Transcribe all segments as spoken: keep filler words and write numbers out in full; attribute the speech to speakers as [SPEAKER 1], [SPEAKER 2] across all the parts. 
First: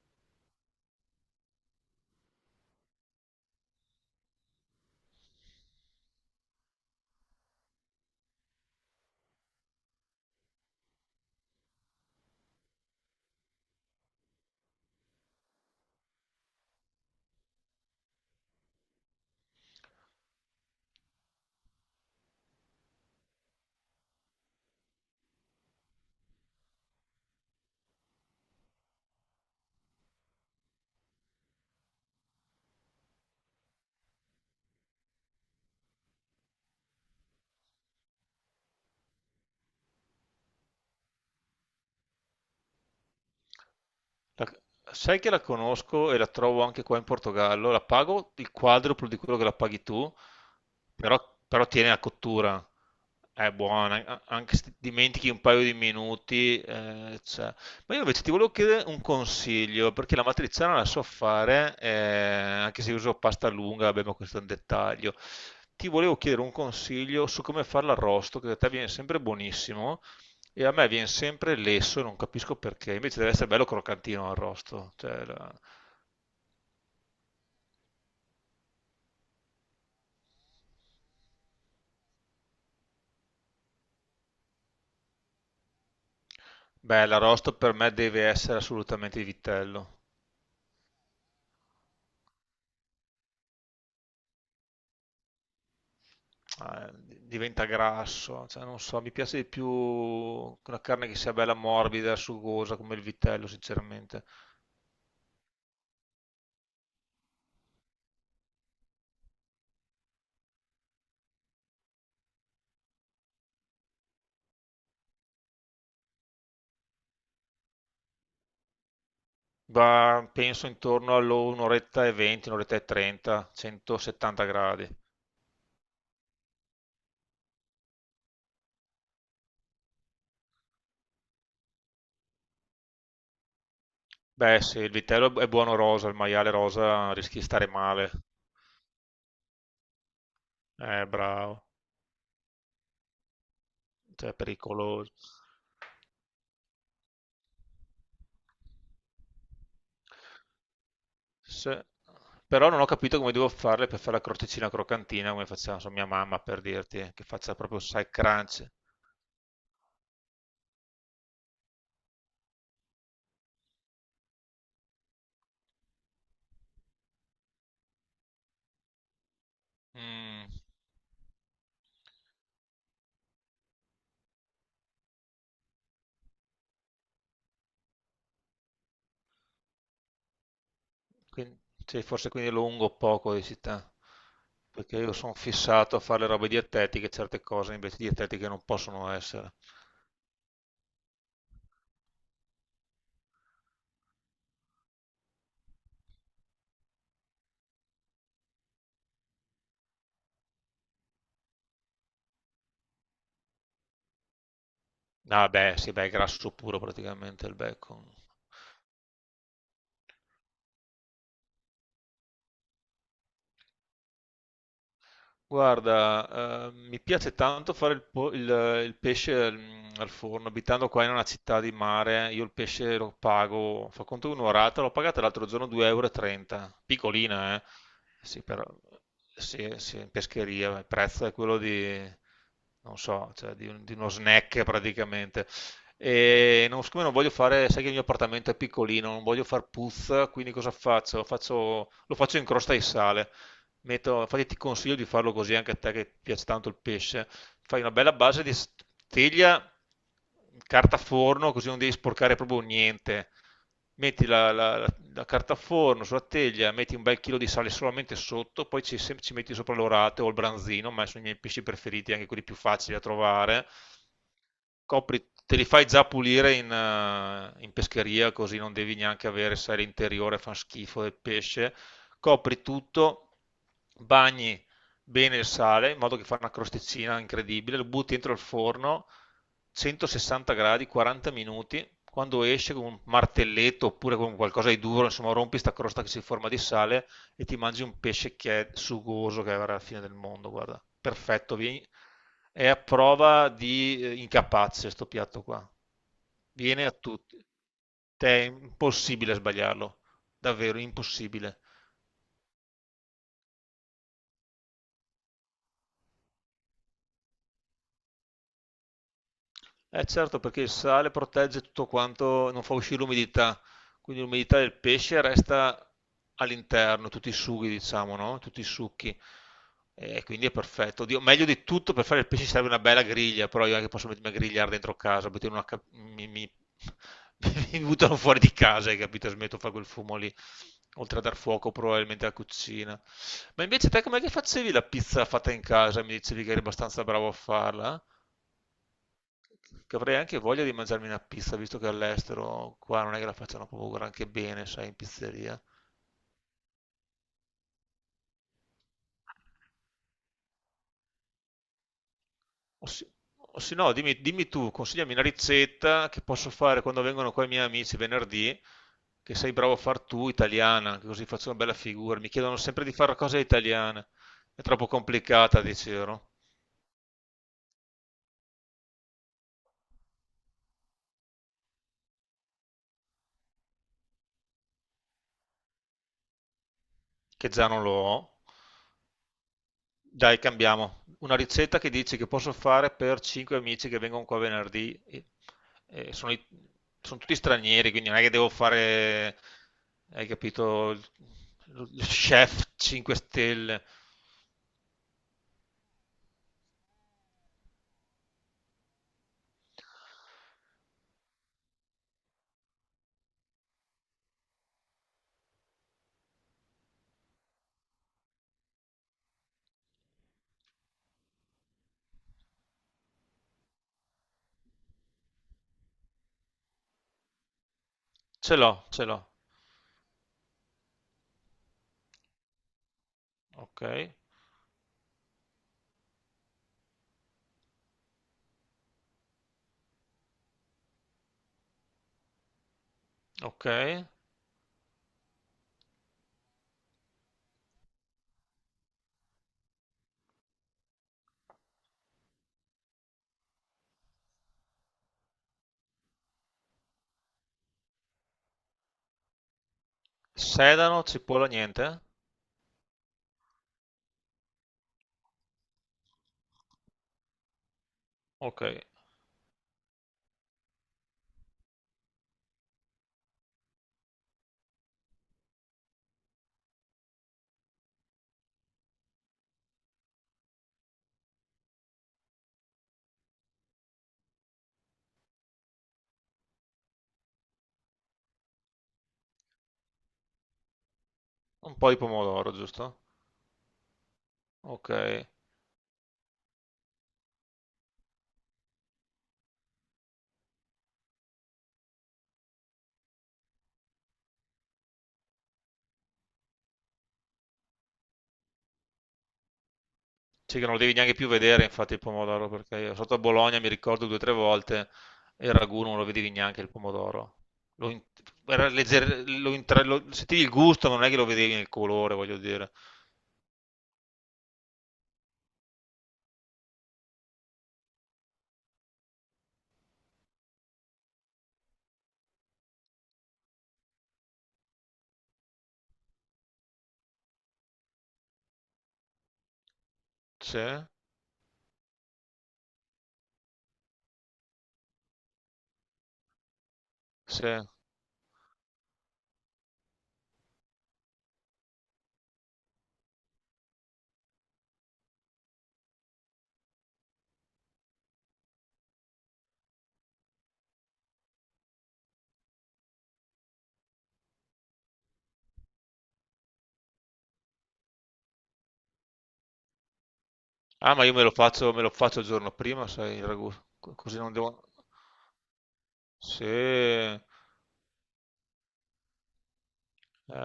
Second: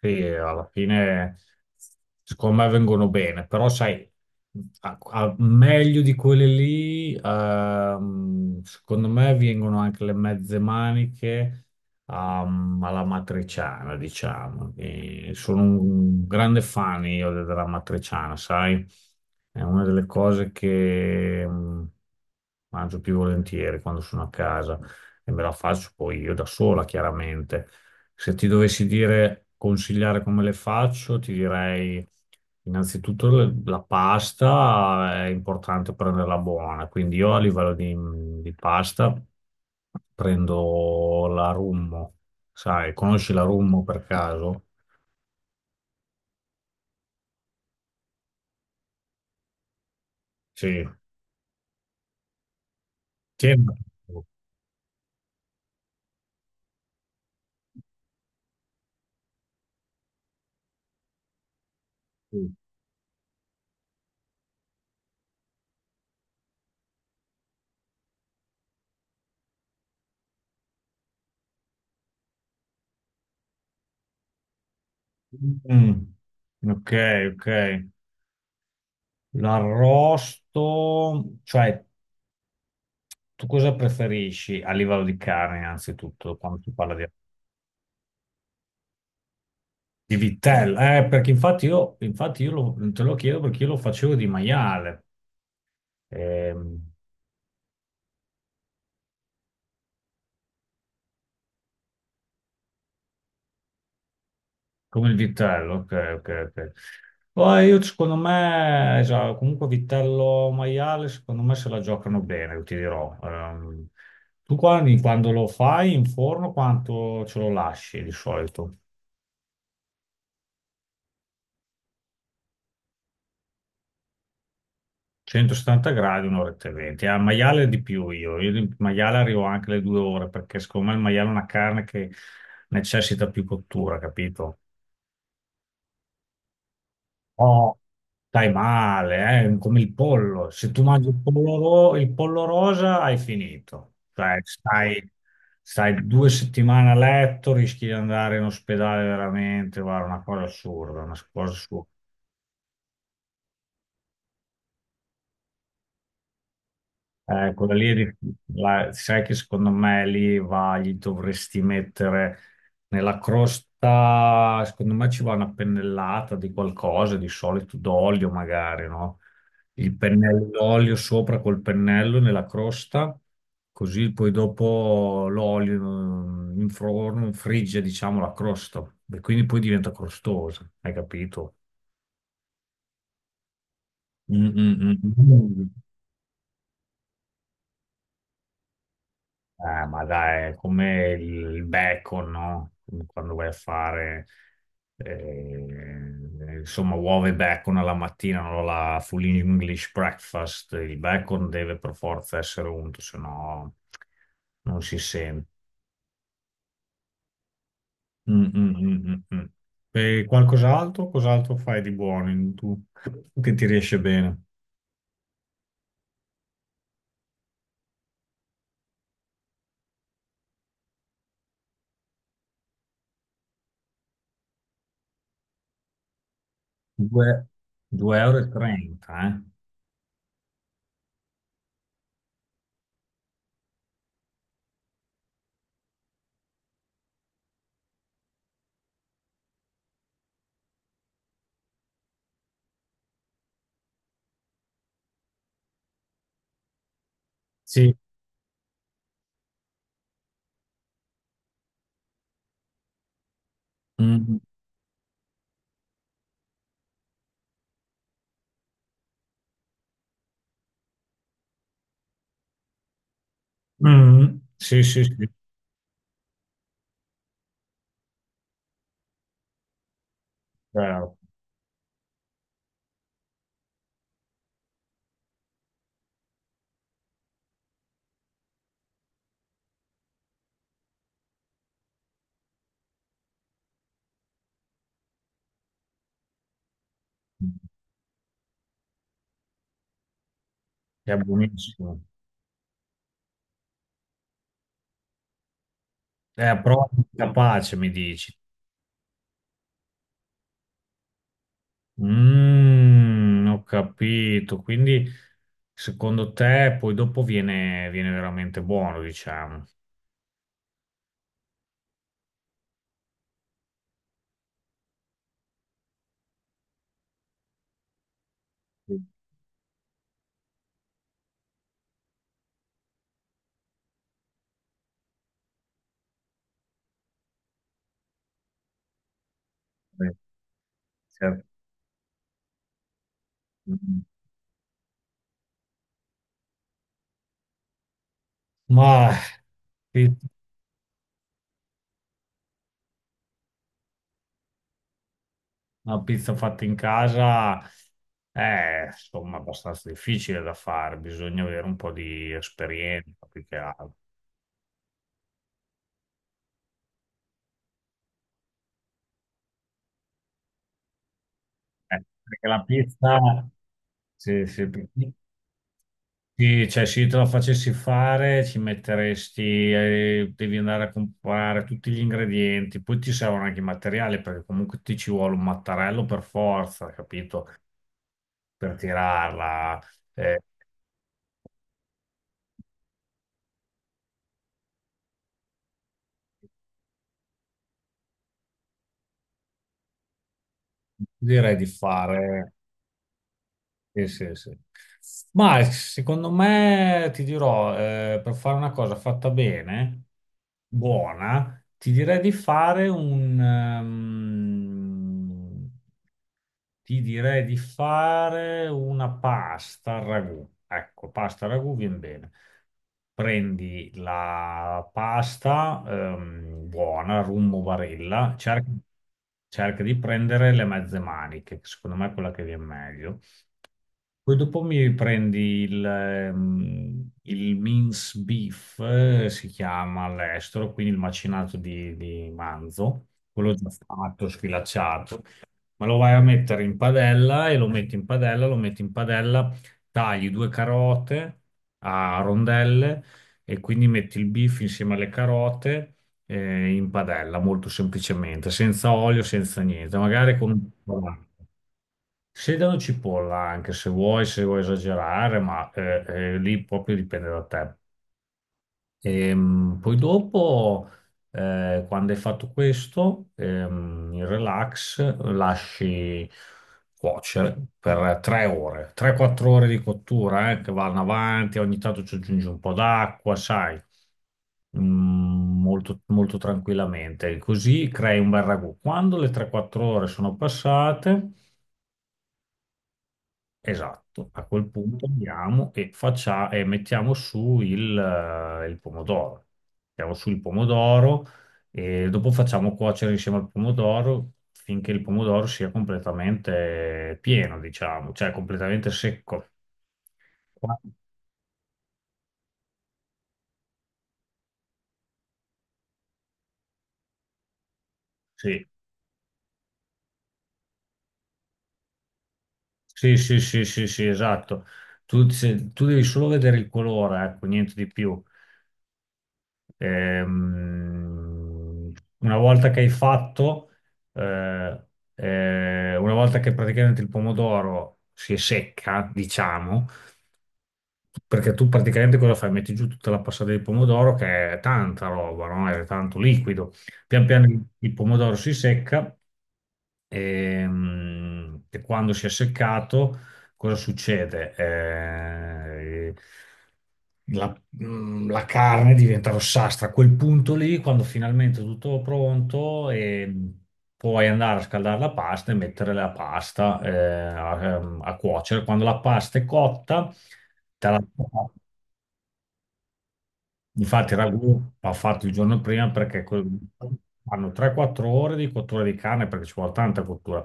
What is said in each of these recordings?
[SPEAKER 1] Sì, alla fine secondo me vengono bene, però sai, a- a- meglio di quelle lì, ehm, secondo me vengono anche le mezze maniche, ehm, alla matriciana, diciamo. E sono un grande fan io de- della matriciana, sai? È una delle cose che mm, mangio più volentieri quando sono a casa e me la faccio poi io da sola, chiaramente. Se ti dovessi dire consigliare come le faccio, ti direi innanzitutto le- la pasta è importante prenderla buona, quindi io a livello di, di pasta prendo la Rummo, sai, conosci la Rummo per
[SPEAKER 2] La-
[SPEAKER 1] caso?
[SPEAKER 2] Sai che la conosco e la trovo anche qua in Portogallo, la pago il quadruplo di quello che la paghi tu,
[SPEAKER 1] Sì.
[SPEAKER 2] però, però tiene la cottura, è
[SPEAKER 1] Sembra.
[SPEAKER 2] buona, a- anche se ti dimentichi un paio di minuti. Eh, c'è. Ma io invece ti volevo chiedere un consiglio, perché la matriciana la so fare, eh,
[SPEAKER 1] Sì.
[SPEAKER 2] anche se uso pasta lunga, vabbè, ma questo è un dettaglio. Ti volevo chiedere un consiglio su come fare l'arrosto, che da te viene sempre buonissimo, e a me viene sempre lesso, non capisco perché, invece deve essere bello croccantino l'arrosto. Cioè. la-
[SPEAKER 1] Mm. Ok, ok. L'arrosto, cioè tu cosa preferisci a livello di carne innanzitutto quando si parla di.
[SPEAKER 2] Beh, l'arrosto per me deve essere assolutamente di vitello.
[SPEAKER 1] Di vitella, eh, perché infatti io, infatti io lo- te lo chiedo perché io lo facevo di maiale, ehm,
[SPEAKER 2] eh, Diventa grasso, cioè, non so, mi piace di più una carne che sia bella morbida, sugosa come il vitello, sinceramente.
[SPEAKER 1] Come il vitello, ok, ok, ok. Poi io secondo me, esatto, comunque vitello maiale, secondo me se la giocano bene, io ti dirò. Ehm, tu quando, quando lo fai in forno, quanto ce lo lasci di solito?
[SPEAKER 2] Ma penso intorno all'un'oretta e venti, un'oretta e trenta, centosettanta gradi.
[SPEAKER 1] centosettanta gradi, un'oretta e venti. Al maiale di più io, io di maiale arrivo anche alle due ore, perché secondo me il maiale è una carne che necessita più cottura, capito?
[SPEAKER 2] Beh, sì, il vitello è buono rosa, il maiale rosa rischi di stare
[SPEAKER 1] No,
[SPEAKER 2] male.
[SPEAKER 1] stai male, eh, come il pollo. Se tu
[SPEAKER 2] Eh,
[SPEAKER 1] mangi il pollo,
[SPEAKER 2] bravo,
[SPEAKER 1] ro- il pollo rosa, hai finito.
[SPEAKER 2] cioè è
[SPEAKER 1] Cioè, stai,
[SPEAKER 2] pericoloso.
[SPEAKER 1] stai due settimane a letto, rischi di andare in ospedale veramente. Guarda, una cosa assurda, una cosa
[SPEAKER 2] Se-
[SPEAKER 1] assurda.
[SPEAKER 2] Però non ho capito come devo farle per fare la crosticina croccantina, come faceva non so, mia mamma, per dirti, che
[SPEAKER 1] Eh,
[SPEAKER 2] faccia
[SPEAKER 1] quella
[SPEAKER 2] proprio,
[SPEAKER 1] lì,
[SPEAKER 2] sai,
[SPEAKER 1] ri-
[SPEAKER 2] crunch.
[SPEAKER 1] la- sai che secondo me lì va, gli dovresti mettere nella crosta, secondo me ci va una pennellata di qualcosa, di solito d'olio magari, no? Il pennello
[SPEAKER 2] Mm.
[SPEAKER 1] d'olio sopra col pennello nella crosta, così poi dopo l'olio mm, in forno frigge, diciamo, la crosta e quindi poi diventa crostosa, hai capito?
[SPEAKER 2] Quin- sì, forse quindi lungo o poco di città,
[SPEAKER 1] Mm,
[SPEAKER 2] perché
[SPEAKER 1] mm,
[SPEAKER 2] io sono
[SPEAKER 1] mm.
[SPEAKER 2] fissato a fare le robe dietetiche, certe cose invece dietetiche non possono essere.
[SPEAKER 1] Eh, ma dai, è come il bacon, no? Quando vai a fare, eh, insomma, uova e bacon alla mattina, no? La full English breakfast, il bacon deve per forza essere unto, se no non si sente.
[SPEAKER 2] Ah beh, sì, beh, è grasso puro praticamente il bacon.
[SPEAKER 1] Mm, mm, mm, mm, mm. E qualcos'altro? Cos'altro fai di buono in- tu che ti riesce bene?
[SPEAKER 2] Guarda, eh, mi piace tanto fare il, po- il- il pesce mm, al forno. Abitando qua in una città di mare, io il pesce lo pago, fa conto un'orata, l'ho pagata l'altro giorno due euro e trenta, e trenta,
[SPEAKER 1] Due-
[SPEAKER 2] piccolina, eh?
[SPEAKER 1] 2,30 euro,
[SPEAKER 2] Sì,
[SPEAKER 1] e
[SPEAKER 2] però,
[SPEAKER 1] trenta, eh?
[SPEAKER 2] sì, sì, in pescheria il prezzo è quello di, non so, cioè di, un- di uno snack praticamente. E non, siccome non voglio fare, sai che il mio appartamento è piccolino, non voglio far puzza, quindi cosa faccio? Faccio- lo faccio in crosta di sale. Metto, infatti ti consiglio di farlo così anche a te che piace tanto il pesce. Fai una
[SPEAKER 1] Sì.
[SPEAKER 2] bella base di s- teglia, carta forno, così non devi sporcare proprio niente. Metti
[SPEAKER 1] Mm.
[SPEAKER 2] la, la- la carta forno sulla teglia, metti un bel chilo di sale solamente sotto, poi ci, sem- ci metti sopra l'orate o il branzino, ma sono i miei pesci preferiti, anche quelli più facili da trovare.
[SPEAKER 1] Mm. Sì, sì, sì,
[SPEAKER 2] Copri, te li fai già pulire in, eh, in pescheria, così non devi neanche avere, sai, l'interiore fa schifo del
[SPEAKER 1] certo.
[SPEAKER 2] pesce, copri tutto, bagni bene il sale, in modo che fa una crosticina incredibile, lo butti dentro il forno, centosessanta gradi, quaranta minuti, quando esce con un martelletto oppure con qualcosa di duro, insomma rompi sta crosta che si forma di sale e ti mangi un pesce che è sugoso, che è la fine del mondo, guarda,
[SPEAKER 1] È
[SPEAKER 2] perfetto, vi-
[SPEAKER 1] buonissimo.
[SPEAKER 2] è a prova di eh, incapace sto piatto qua,
[SPEAKER 1] È
[SPEAKER 2] viene a
[SPEAKER 1] proprio
[SPEAKER 2] tutti,
[SPEAKER 1] capace, mi
[SPEAKER 2] te
[SPEAKER 1] dici.
[SPEAKER 2] è impossibile sbagliarlo, davvero impossibile.
[SPEAKER 1] Mm, ho capito. Quindi, secondo te, poi dopo viene, viene veramente buono, diciamo.
[SPEAKER 2] Eh certo, perché il sale protegge tutto quanto, non fa uscire l'umidità, quindi l'umidità del pesce resta all'interno, tutti i sughi, diciamo, no? Tutti i
[SPEAKER 1] Sì,
[SPEAKER 2] succhi. E quindi è perfetto. Oddio, meglio di tutto per fare il pesce serve una bella griglia, però io anche posso mettermi a grigliare dentro casa, mettere una ca- mi, mi, mi buttano fuori di casa, hai capito? Smetto di fare quel fumo lì, oltre a dar
[SPEAKER 1] certo.
[SPEAKER 2] fuoco probabilmente alla cucina. Ma invece
[SPEAKER 1] Mm.
[SPEAKER 2] te com'è che facevi la pizza fatta in casa? Mi dicevi che eri abbastanza bravo a farla? Eh?
[SPEAKER 1] Ma
[SPEAKER 2] Che
[SPEAKER 1] sì,
[SPEAKER 2] avrei anche voglia di mangiarmi una pizza, visto che all'estero qua non è che la facciano proprio granché bene, sai, in pizzeria.
[SPEAKER 1] una pizza fatta in casa è, insomma, abbastanza difficile da fare. Bisogna avere un po' di
[SPEAKER 2] O se,
[SPEAKER 1] esperienza, più che
[SPEAKER 2] o se no,
[SPEAKER 1] altro.
[SPEAKER 2] dimmi, dimmi tu, consigliami una ricetta che posso fare quando vengono qua i miei amici venerdì, che sei bravo a far tu, italiana, che così faccio una bella
[SPEAKER 1] Eh,
[SPEAKER 2] figura. Mi
[SPEAKER 1] perché
[SPEAKER 2] chiedono
[SPEAKER 1] la
[SPEAKER 2] sempre di fare una cosa
[SPEAKER 1] pizza.
[SPEAKER 2] italiana.
[SPEAKER 1] Sì,
[SPEAKER 2] È
[SPEAKER 1] sì,
[SPEAKER 2] troppo
[SPEAKER 1] sì.
[SPEAKER 2] complicata, dicevo,
[SPEAKER 1] Sì, cioè se io te la facessi fare ci metteresti, eh, devi andare a comprare tutti gli ingredienti, poi ti servono anche i materiali perché comunque ti ci vuole un mattarello per forza, capito?
[SPEAKER 2] che già non lo ho.
[SPEAKER 1] Per tirarla.
[SPEAKER 2] Dai,
[SPEAKER 1] Eh,
[SPEAKER 2] cambiamo. Una ricetta che dici che posso fare per cinque amici che vengono qua venerdì. e- e sono, i- sono tutti stranieri, quindi non è che devo fare, hai capito, il,
[SPEAKER 1] direi di
[SPEAKER 2] il
[SPEAKER 1] fare.
[SPEAKER 2] chef cinque stelle.
[SPEAKER 1] Sì, sì, sì. Ma secondo me ti dirò, eh, per fare una cosa fatta bene, buona, ti direi di fare un... ehm, ti direi di fare una pasta al ragù. Ecco, pasta al ragù viene bene. Prendi la pasta ehm, buona, Rummo Barilla,
[SPEAKER 2] Ce
[SPEAKER 1] cerca,
[SPEAKER 2] l'ho, ce l'ho.
[SPEAKER 1] cerca di prendere le mezze maniche, che secondo me è quella che viene meglio.
[SPEAKER 2] Ok,
[SPEAKER 1] Poi dopo mi prendi il, ehm, il mince beef, eh, si chiama all'estero, quindi il macinato di, di manzo, quello
[SPEAKER 2] ok.
[SPEAKER 1] già fatto, sfilacciato ma lo vai a mettere in padella e lo metti in padella, lo metti in padella, tagli due carote a rondelle e quindi metti il beef insieme alle carote eh, in padella, molto semplicemente, senza olio, senza niente, magari con un po'
[SPEAKER 2] Sedano,
[SPEAKER 1] d'acqua.
[SPEAKER 2] cipolla, niente.
[SPEAKER 1] Sedano cipolla anche se vuoi, se vuoi esagerare, ma eh, eh, lì proprio dipende da te.
[SPEAKER 2] Ok.
[SPEAKER 1] Ehm, poi dopo, eh, quando hai fatto questo, ehm, il relax lasci cuocere per 3 ore, tre quattro ore di cottura, eh, che vanno avanti, ogni tanto ci aggiungi un po' d'acqua, sai. Mm, molto, molto tranquillamente. Così crei un bel ragù. Quando le tre quattro ore sono passate,
[SPEAKER 2] Un po' di pomodoro, giusto?
[SPEAKER 1] esatto, a quel
[SPEAKER 2] Ok.
[SPEAKER 1] punto andiamo e, faccia- e mettiamo su il, eh, il pomodoro. Mettiamo su il pomodoro e dopo facciamo cuocere insieme al pomodoro finché il pomodoro sia completamente pieno, diciamo, cioè completamente secco.
[SPEAKER 2] Sì, che non lo
[SPEAKER 1] Qua-
[SPEAKER 2] devi neanche più vedere, infatti, il pomodoro, perché io sotto a Bologna mi ricordo due o tre volte e il ragù non lo vedevi neanche il pomodoro. Lo, in-
[SPEAKER 1] Sì,
[SPEAKER 2] era legger- lo intra- lo- Sentivi il gusto, ma non è che lo vedevi nel colore, voglio dire.
[SPEAKER 1] sì, sì, sì, sì, sì, esatto. Tu, se- tu devi solo vedere il colore, ecco, niente di più. Ehm, una volta che hai fatto, eh, eh, una volta che praticamente il pomodoro si è secca, diciamo,
[SPEAKER 2] Sì,
[SPEAKER 1] perché tu praticamente cosa fai? Metti giù tutta la passata di pomodoro che è tanta roba, no? È tanto liquido. Pian piano
[SPEAKER 2] sì.
[SPEAKER 1] il il pomodoro si secca. Ehm, E, quando si è seccato, cosa succede? Eh, la, mm, la carne diventa rossastra. A quel punto lì, quando finalmente è tutto pronto, ehm, puoi andare a scaldare la pasta e mettere la pasta eh, a, ehm, a cuocere. Quando la pasta è cotta, te
[SPEAKER 2] Ah,
[SPEAKER 1] la-
[SPEAKER 2] ma io me lo faccio, me lo faccio il giorno prima, sai, il ragù, co-
[SPEAKER 1] infatti
[SPEAKER 2] così
[SPEAKER 1] il
[SPEAKER 2] non
[SPEAKER 1] ragù
[SPEAKER 2] devo...
[SPEAKER 1] va fatto il giorno prima perché que-
[SPEAKER 2] Sì, eh.
[SPEAKER 1] fanno tre quattro ore di cottura di carne perché ci vuole tanta cottura.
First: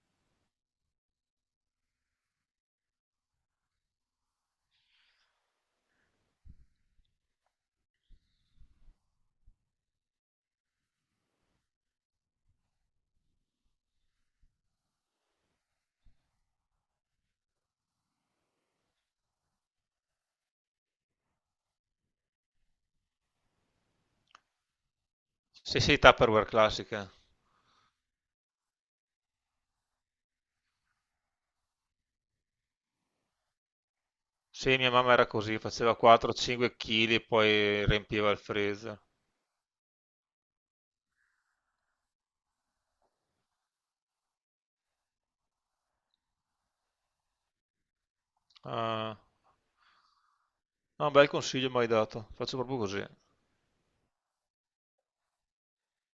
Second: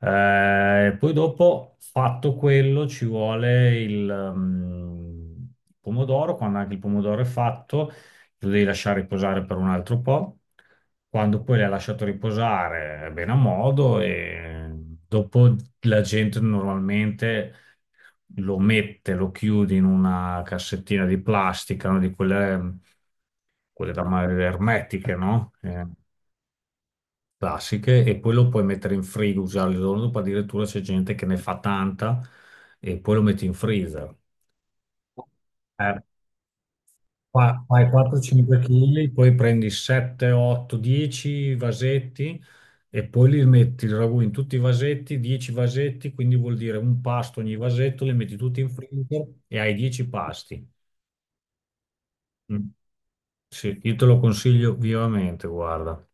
[SPEAKER 1] Eh, poi dopo, fatto quello, ci vuole il ehm, pomodoro. Quando anche il pomodoro è fatto, lo devi lasciare riposare per un altro po'. Quando poi l'hai lasciato riposare, è bene a modo e dopo la gente normalmente lo mette, lo chiude in una cassettina di plastica, no? Di quelle, mm, quelle da ma- ermetiche, no?
[SPEAKER 2] Sì,
[SPEAKER 1] Eh,
[SPEAKER 2] sì, Tupperware classiche.
[SPEAKER 1] classiche e poi lo puoi mettere in frigo, usare il giorno dopo, addirittura c'è gente che ne fa tanta e poi lo metti in freezer.
[SPEAKER 2] Sì, mia mamma era così, faceva
[SPEAKER 1] Eh,
[SPEAKER 2] quattro o cinque kg e
[SPEAKER 1] fa-
[SPEAKER 2] poi
[SPEAKER 1] fai
[SPEAKER 2] riempiva il freezer.
[SPEAKER 1] quattro o cinque chili kg, poi prendi sette, otto, dieci vasetti e poi li metti il ragù in tutti i vasetti, dieci vasetti, quindi vuol dire un pasto ogni vasetto, li metti tutti in
[SPEAKER 2] Ah,
[SPEAKER 1] freezer e hai dieci pasti.
[SPEAKER 2] no, un bel consiglio mi hai dato, faccio
[SPEAKER 1] Mm.
[SPEAKER 2] proprio così.
[SPEAKER 1] Sì, io te lo consiglio vivamente, guarda.